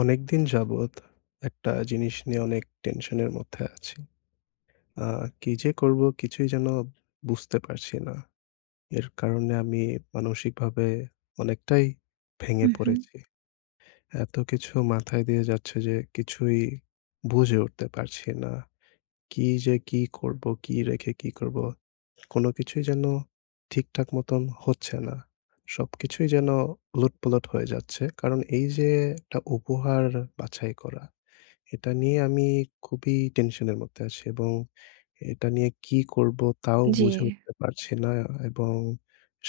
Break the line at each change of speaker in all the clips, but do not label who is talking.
অনেকদিন যাবৎ একটা জিনিস নিয়ে অনেক টেনশনের মধ্যে আছি। আ কি যে করব কিছুই যেন বুঝতে পারছি না। এর কারণে আমি মানসিকভাবে অনেকটাই ভেঙে
হুম, হুম।
পড়েছি। এত কিছু মাথায় দিয়ে যাচ্ছে যে কিছুই বুঝে উঠতে পারছি না। কি যে কি করব, কি রেখে কি করব? কোনো কিছুই যেন ঠিকঠাক মতন হচ্ছে না। সবকিছুই যেন উলটপালট হয়ে যাচ্ছে। কারণ এই যে একটা উপহার বাছাই করা এটা নিয়ে আমি খুবই টেনশনের মধ্যে আছি এবং এটা নিয়ে কি করব তাও
জি।
বুঝে উঠতে পারছি না এবং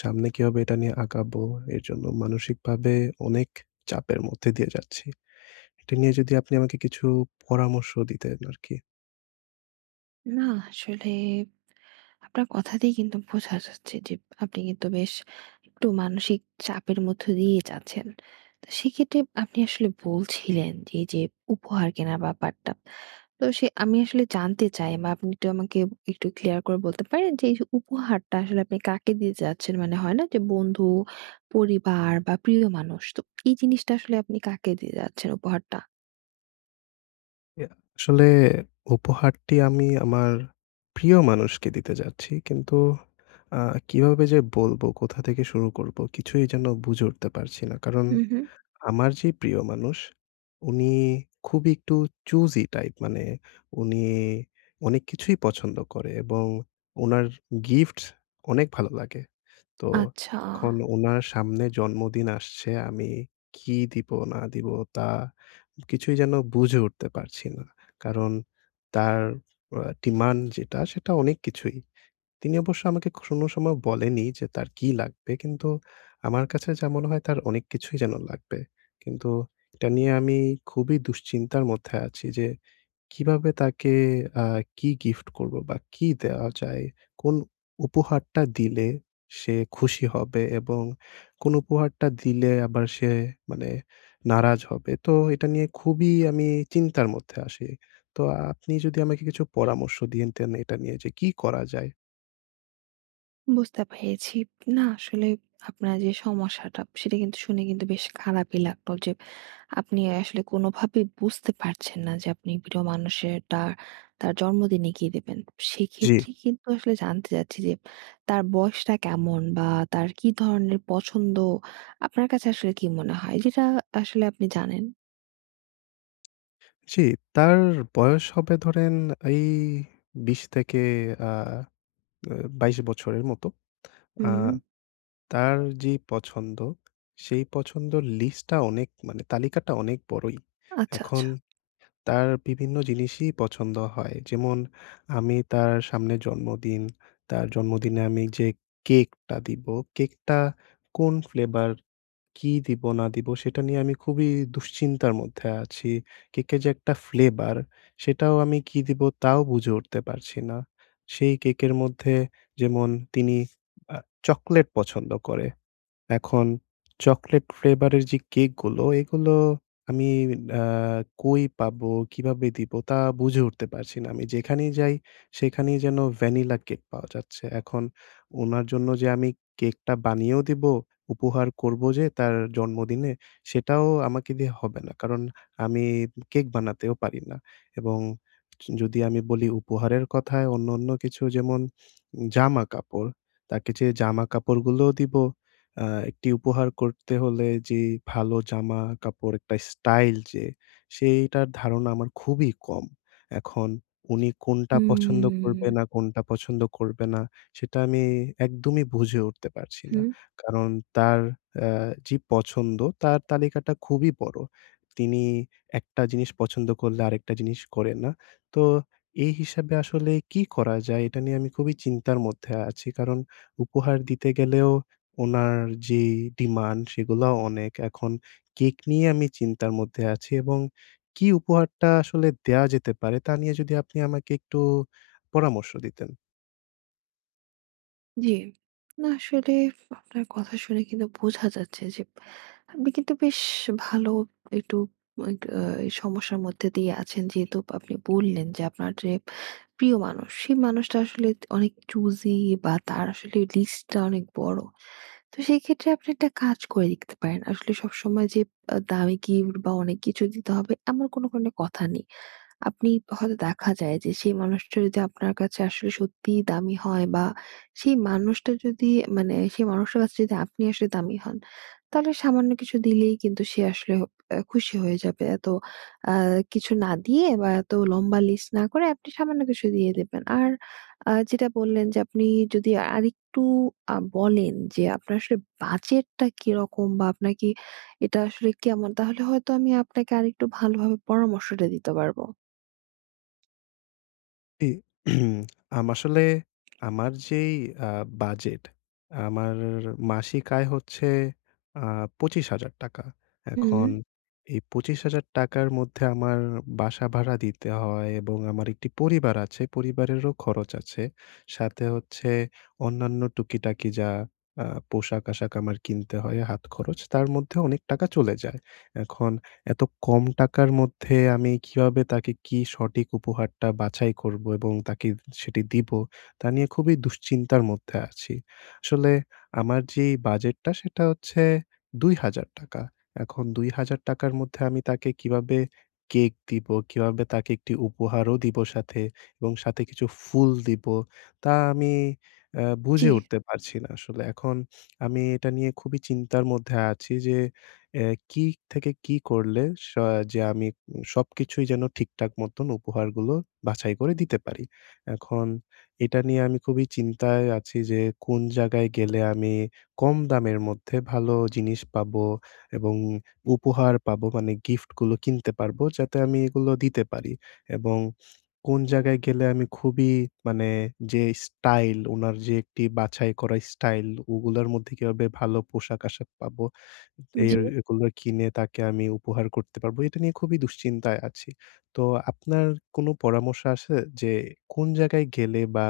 সামনে কিভাবে এটা নিয়ে আগাবো এর জন্য মানসিকভাবে অনেক চাপের মধ্যে দিয়ে যাচ্ছি। এটা নিয়ে যদি আপনি আমাকে কিছু পরামর্শ দিতেন আরকি।
না, আসলে আপনার কথাতেই কিন্তু বোঝা যাচ্ছে যে আপনি কিন্তু বেশ একটু মানসিক চাপের মধ্য দিয়ে যাচ্ছেন। তো সেক্ষেত্রে আপনি আসলে বলছিলেন যে এই যে উপহার কেনার ব্যাপারটা। তো সে আমি আসলে জানতে চাই বা আপনি একটু আমাকে একটু ক্লিয়ার করে বলতে পারেন যে এই যে উপহারটা আসলে আপনি কাকে দিতে যাচ্ছেন? মানে হয় না যে বন্ধু, পরিবার বা প্রিয় মানুষ। তো এই জিনিসটা আসলে আপনি কাকে দিয়ে যাচ্ছেন উপহারটা?
ইয়া আসলে উপহারটি আমি আমার প্রিয় মানুষকে দিতে যাচ্ছি। কিন্তু আ কিভাবে যে বলবো, কোথা থেকে শুরু করব কিছুই যেন বুঝে উঠতে পারছি না। কারণ
হুম, হুম।
আমার যে প্রিয় মানুষ, উনি খুবই একটু choosy টাইপ। মানে উনি অনেক কিছুই পছন্দ করে এবং উনার গিফটস অনেক ভালো লাগে। তো
আচ্ছা।
এখন উনার সামনে জন্মদিন আসছে। আমি কি দিব না দিব তা কিছুই যেন বুঝে উঠতে পারছি না। কারণ তার ডিমান্ড যেটা সেটা অনেক কিছুই। তিনি অবশ্য আমাকে কোনো সময় বলেনি যে তার কি লাগবে। কিন্তু আমার কাছে যা মনে হয় তার অনেক কিছুই যেন লাগবে। কিন্তু এটা নিয়ে আমি খুবই দুশ্চিন্তার মধ্যে আছি যে কিভাবে তাকে আ কি গিফট করব বা কি দেওয়া যায়? কোন উপহারটা দিলে সে খুশি হবে এবং কোন উপহারটা দিলে আবার সে মানে নারাজ হবে। তো এটা নিয়ে খুবই আমি চিন্তার মধ্যে আছি। তো আপনি যদি আমাকে কিছু পরামর্শ দিতেন এটা নিয়ে যে কি করা যায়?
বুঝতে পেরেছি। না, আসলে আপনার যে সমস্যাটা সেটা কিন্তু শুনে কিন্তু বেশ খারাপই লাগলো যে আপনি আসলে কোনোভাবেই বুঝতে পারছেন না যে আপনি প্রিয় মানুষেরটা তার তার জন্মদিনে কি দেবেন।
জি।
সেক্ষেত্রে কিন্তু আসলে জানতে চাচ্ছি যে তার বয়সটা কেমন বা তার কি ধরনের পছন্দ আপনার কাছে আসলে কি মনে হয়? যেটা আসলে আপনি জানেন?
জি, তার বয়স হবে ধরেন এই ২০ থেকে আ আ ২২ বছরের মতো। আ
হুম,
তার যে পছন্দ, সেই পছন্দর লিস্টটা অনেক মানে তালিকাটা অনেক বড়ই।
আচ্ছা,
এখন
আচ্ছা।
তার বিভিন্ন জিনিসই পছন্দ হয়। যেমন আমি তার সামনে জন্মদিন, তার জন্মদিনে আমি যে কেকটা দিব, কেকটা কোন ফ্লেভার কি দিব না দিব সেটা নিয়ে আমি খুবই দুশ্চিন্তার মধ্যে আছি। কেকের যে একটা ফ্লেভার সেটাও আমি কি দিব তাও বুঝে উঠতে পারছি না। সেই কেকের মধ্যে যেমন তিনি আ চকোলেট পছন্দ করে। এখন চকোলেট ফ্লেভার এর যে কেকগুলো, এগুলো আমি আ কই পাবো, কিভাবে দিব তা বুঝে উঠতে পারছি না। আমি যেখানেই যাই, সেখানেই যেন ভ্যানিলা কেক পাওয়া যাচ্ছে। এখন উনার জন্য যে আমি কেকটা বানিয়েও দিব, উপহার করব যে তার জন্মদিনে, সেটাও আমাকে দিয়ে হবে না। কারণ আমি কেক বানাতেও পারি না এবং যদি আমি বলি উপহারের কথা, অন্য কিছু যেমন জামাকাপড়। তাকে যে জামাকাপড়গুলোও দিবো, একটি উপহার করতে হলে যে ভালো জামাকাপড়, একটা স্টাইল যে, সেইটার ধারণা আমার খুবই কম। এখন উনি কোনটা পছন্দ করবে
হুম।
না, কোনটা পছন্দ করবে না, সেটা আমি একদমই বুঝে উঠতে পারছি না।
হুম,
কারণ তার পছন্দ তার তালিকাটা খুবই বড়। তিনি একটা জিনিস পছন্দ করলে আরেকটা জিনিস করেন না। তো এই হিসাবে আসলে কি করা যায়? এটা নিয়ে আমি খুবই চিন্তার মধ্যে আছি। কারণ উপহার দিতে গেলেও উনার যে ডিমান্ড সেগুলাও অনেক। এখন কেক নিয়ে আমি চিন্তার মধ্যে আছি এবং কি উপহারটা আসলে দেয়া যেতে পারে তা নিয়ে যদি আপনি আমাকে একটু পরামর্শ দিতেন।
জি। না, আসলে আপনার কথা শুনে কিন্তু বোঝা যাচ্ছে যে আপনি কিন্তু বেশ ভালো একটু এক আ এই সমস্যার মধ্যে দিয়ে আছেন। যেহেতু আপনি বললেন যে আপনার যে প্রিয় মানুষ, সেই মানুষটা আসলে অনেক চুজি বা তার আসলে লিস্টটা অনেক বড়। তো সেই ক্ষেত্রে আপনি একটা কাজ করে দেখতে পারেন। আসলে সবসময় যে দামি গিফট বা অনেক কিছু দিতে হবে এমন কোনো কথা নেই। আপনি হয়তো দেখা যায় যে সেই মানুষটা যদি আপনার কাছে আসলে সত্যিই দামি হয় বা সেই মানুষটা যদি মানে সেই মানুষটার কাছে যদি আপনি আসলে দামি হন, তাহলে সামান্য কিছু দিলেই কিন্তু সে আসলে খুশি হয়ে যাবে। এত কিছু না দিয়ে বা এত লম্বা লিস্ট না করে আপনি সামান্য কিছু দিয়ে দেবেন। আর যেটা বললেন যে আপনি যদি আরেকটু বলেন যে আপনার আসলে বাজেটটা কিরকম বা আপনার কি এটা আসলে কেমন, তাহলে হয়তো আমি আপনাকে আরেকটু ভালোভাবে পরামর্শটা দিতে পারবো।
জি। আসলে আমার যেই আ বাজেট, আমার মাসিক আয় হচ্ছে আ ৳২৫,০০০।
হুম,
এখন এই ৳২৫,০০০ র মধ্যে আমার বাসা ভাড়া দিতে হয় এবং আমার একটি পরিবার আছে, পরিবারেরও খরচ আছে। সাথে হচ্ছে অন্যান্য টুকিটাকি যা আ পোশাক-আশাক আমার কিনতে হয়, হাত খরচ, তার মধ্যে অনেক টাকা চলে যায়। এখন এত কম টাকার মধ্যে আমি কিভাবে তাকে কি সঠিক উপহারটা বাছাই করব এবং তাকে সেটি দিব তা নিয়ে খুবই দুশ্চিন্তার মধ্যে আছি। আসলে আমার যেই বাজেটটা সেটা হচ্ছে ৳২,০০০। এখন ৳২,০০০ র মধ্যে আমি তাকে কিভাবে কেক দিব, কিভাবে তাকে একটি উপহারও দিব সাথে এবং সাথে কিছু ফুল দিব তা আমি
জি,
বুঝে উঠতে পারছি না আসলে। এখন আমি এটা নিয়ে খুবই চিন্তার মধ্যে আছি যে কি থেকে কি করলে স যে আমি সবকিছুই যেন ঠিকঠাক মতন উপহারগুলো বাছাই করে দিতে পারি। এখন এটা নিয়ে আমি খুবই চিন্তায় আছি যে কোন জায়গায় গেলে আমি কম দামের মধ্যে ভালো জিনিস পাবো এবং উপহার পাবো মানে গিফটগুলো কিনতে পারবো যাতে আমি এগুলো দিতে পারি। এবং কোন জায়গায় গেলে আমি খুবই মানে যে স্টাইল উনার যে একটি বাছাই করা স্টাইল ওগুলার মধ্যে কিভাবে ভালো পোশাক-আশাক পাবো
জি,
এর এগুলো কিনে তাকে আমি উপহার করতে পারবো। এটা নিয়ে খুবই দুশ্চিন্তায় আছি। তো আপনার কোনো পরামর্শ আছে যে কোন জায়গায় গেলে বা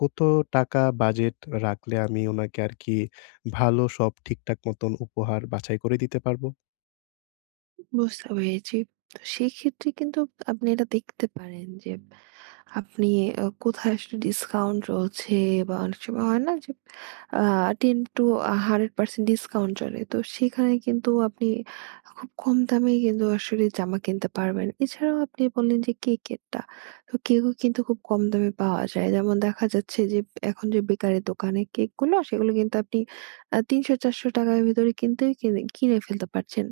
কত টাকা বাজেট রাখলে আমি ওনাকে আরকি ভালো সব ঠিকঠাক মতন উপহার বাছাই করে দিতে পারবো?
বুঝতে পেরেছি। তো সেক্ষেত্রে কিন্তু আপনি এটা দেখতে পারেন যে আপনি কোথায় আসলে ডিসকাউন্ট রয়েছে বা অনেক সময় হয় না যে আ 10 to 100% ডিসকাউন্ট চলে। তো সেখানে কিন্তু আপনি খুব কম দামেই কিন্তু আসলে জামা কিনতে পারবেন। এছাড়াও আপনি বললেন যে কেকেরটা। তো কেকও কিন্তু খুব কম দামে পাওয়া যায়। যেমন দেখা যাচ্ছে যে এখন যে বেকারি দোকানে কেকগুলো সেগুলো কিন্তু আপনি ৳৩০০-৳৪০০ র ভিতরে কিনতেই কিনে কিনে ফেলতে পারছেন।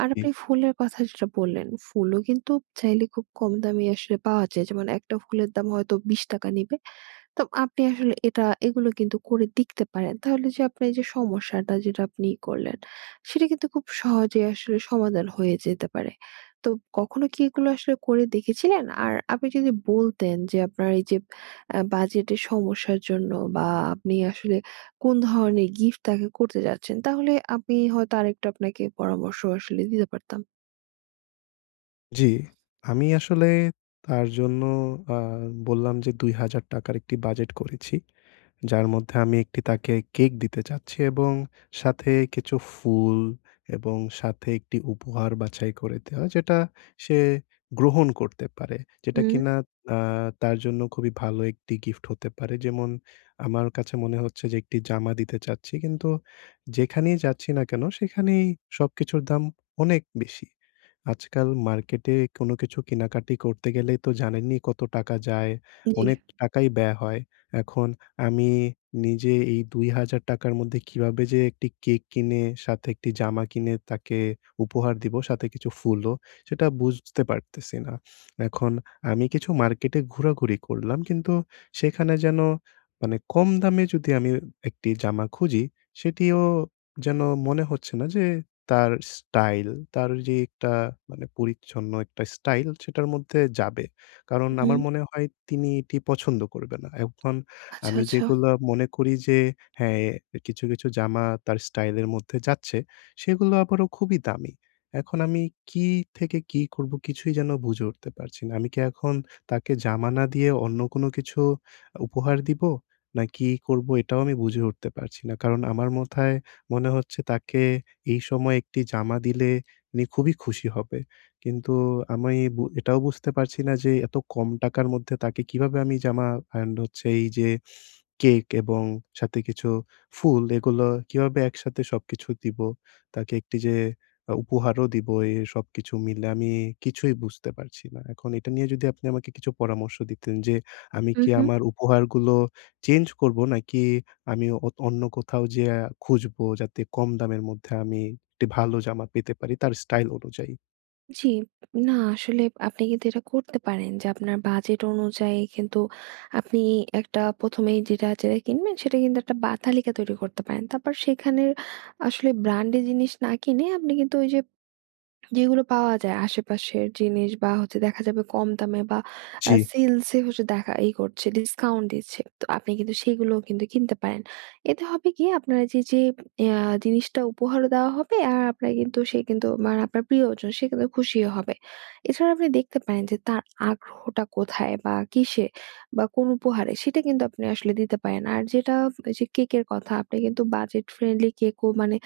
আর
জি,
আপনি ফুলের কথা যেটা বললেন, ফুলও কিন্তু চাইলে খুব কম দামে আসলে পাওয়া যায়। যেমন একটা ফুলের দাম হয়তো ৳২০ নিবে। তো আপনি আসলে এগুলো কিন্তু করে দেখতে পারেন। তাহলে যে আপনার এই যে সমস্যাটা যেটা আপনি করলেন, সেটা কিন্তু খুব সহজেই আসলে সমাধান হয়ে যেতে পারে। তো কখনো কি এগুলো আসলে করে দেখেছিলেন? আর আপনি যদি বলতেন যে আপনার এই যে বাজেটের সমস্যার জন্য বা আপনি আসলে কোন ধরনের গিফট তাকে করতে যাচ্ছেন, তাহলে আমি হয়তো আরেকটু আপনাকে পরামর্শ আসলে দিতে পারতাম।
জি। আমি আসলে তার জন্য আ বললাম যে ৳২,০০০ একটি বাজেট করেছি। যার মধ্যে আমি একটি তাকে কেক দিতে চাচ্ছি এবং সাথে কিছু ফুল এবং সাথে একটি উপহার বাছাই করে দেওয়া যেটা সে গ্রহণ করতে পারে। যেটা
হুম।
কিনা আ তার জন্য খুবই ভালো একটি গিফট হতে পারে। যেমন আমার কাছে মনে হচ্ছে যে একটি জামা দিতে চাচ্ছি। কিন্তু যেখানেই যাচ্ছি না কেন সেখানেই সবকিছুর দাম অনেক বেশি। আজকাল মার্কেটে কোনো কিছু কেনাকাটি করতে গেলেই তো জানেনই কত টাকা যায়।
জি।
অনেক টাকাই ব্যয় হয়। এখন আমি নিজে এই ২,০০০ র মধ্যে কিভাবে যে একটি কেক কিনে, সাথে একটি জামা কিনে তাকে উপহার দিব, সাথে কিছু ফুলও, সেটা বুঝতে পারতেছি না। এখন আমি কিছু মার্কেটে ঘোরাঘুরি করলাম, কিন্তু সেখানে যেন মানে কম দামে যদি আমি একটি জামা খুঁজি, সেটিও যেন মনে হচ্ছে না যে তার স্টাইল, তার যে একটা মানে পরিচ্ছন্ন একটা স্টাইল সেটার মধ্যে যাবে। কারণ
হুম।
আমার মনে হয় তিনি এটি পছন্দ করবে না। এখন
আচ্ছা,
আমি
আচ্ছা।
যেগুলা মনে করি যে হ্যাঁ, কিছু, কিছু জামা তার স্টাইল এর মধ্যে যাচ্ছে সেগুলো আবারও খুবই দামি। এখন আমি কি থেকে কি করব কিছুই যেন বুঝে উঠতে পারছি না। আমি কি এখন তাকে জামা না দিয়ে অন্য কোনো কিছু উপহার দিব? না কি করব এটাও আমি বুঝে উঠতে পারছি না। কারণ আমার মাথায় মনে হচ্ছে তাকে এই সময় একটি জামা দিলে উনি খুবই খুশি হবে। কিন্তু আমি এটাও বুঝতে পারছি না যে এত কম টাকার মধ্যে তাকে কিভাবে আমি জামা and হচ্ছে এই যে কেক এবং সাথে কিছু ফুল এগুলো কিভাবে একসাথে সবকিছু দিবো? তাকে একটি যে উপহারও দিব এ সবকিছু মিলে আমি কিছুই বুঝতে পারছি না। এখন এটা নিয়ে যদি আপনি আমাকে কিছু পরামর্শ দিতেন যে আমি
হুম,
কি
হুম।
আমার উপহারগুলো চেঞ্জ করব নাকি আমি অন্য কোথাও যেয়ে খুঁজবো যাতে কম দামের মধ্যে আমি একটি ভালো জামা পেতে পারি তার স্টাইল অনুযায়ী?
জি। না, আসলে আপনি কিন্তু এটা করতে পারেন যে আপনার বাজেট অনুযায়ী কিন্তু আপনি একটা ১ম এই যেটা কিনবেন সেটা কিন্তু একটা বা তালিকা তৈরি করতে পারেন। তারপর সেখানের আসলে ব্র্যান্ডের জিনিস না কিনে আপনি কিন্তু ওই যে যেগুলো পাওয়া যায় আশেপাশের জিনিস বা হচ্ছে দেখা যাবে কম দামে বা
জি।
সেলসে হচ্ছে দেখা ই করছে, ডিসকাউন্ট দিচ্ছে। তো আপনি কিন্তু সেগুলোও কিন্তু কিনতে পারেন। এতে হবে কি আপনার যে আ জিনিসটা উপহারও দেওয়া হবে আর আপনার কিন্তু সে কিন্তু মানে আপনার প্রিয়জন সে কিন্তু খুশিও হবে। এছাড়া আপনি দেখতে পারেন যে তার আগ্রহটা কোথায় বা কিসে বা কোন উপহারে, সেটা কিন্তু আপনি আসলে দিতে পারেন। আর যেটা ওই যে কেকের কথা আপনি কিন্তু বাজেট ফ্রেন্ডলি কেকও মানে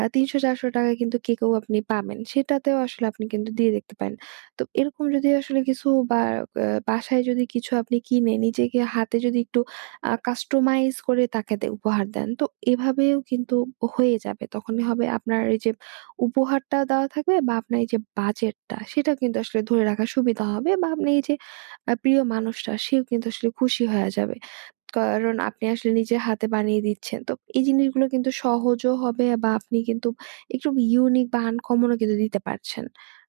৳৩০০-৳৪০০ কিন্তু কেকেও আপনি পাবেন। সেটাতেও আসলে আপনি কিন্তু দিয়ে দেখতে পারেন। তো এরকম যদি আসলে কিছু বা বাসায় যদি কিছু আপনি কিনে নিজেকে হাতে যদি একটু কাস্টমাইজ করে তাকে উপহার দেন, তো এভাবেও কিন্তু হয়ে যাবে। তখনই হবে আপনার এই যে উপহারটা দেওয়া থাকবে বা আপনার এই যে বাজেটটা সেটা কিন্তু আসলে ধরে রাখা সুবিধা হবে বা আপনি এই যে প্রিয় মানুষটা সেও কিন্তু আসলে খুশি হয়ে যাবে। কারণ আপনি আসলে নিজের হাতে বানিয়ে দিচ্ছেন। তো এই জিনিসগুলো কিন্তু সহজও হবে বা আপনি কিন্তু একটু ইউনিক বা আনকমন ও কিন্তু দিতে পারছেন।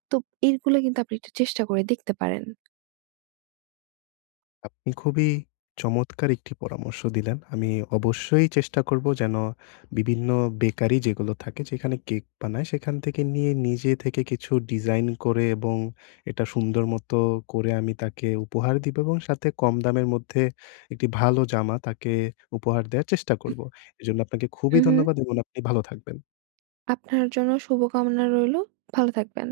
তো এইগুলো কিন্তু আপনি একটু চেষ্টা করে দেখতে পারেন।
আপনি খুবই চমৎকার একটি পরামর্শ দিলেন। আমি অবশ্যই চেষ্টা করব যেন বিভিন্ন বেকারি যেগুলো থাকে যেখানে কেক বানায় সেখান থেকে নিয়ে নিজে থেকে কিছু ডিজাইন করে এবং এটা সুন্দর মতো করে আমি তাকে উপহার দিব এবং সাথে কম দামের মধ্যে একটি ভালো জামা তাকে উপহার দেয়ার চেষ্টা করব। এজন্য আপনাকে
হু,
খুবই
হু।
ধন্যবাদ এবং আপনি ভালো থাকবেন।
আপনার জন্য শুভকামনা রইলো। ভালো থাকবেন।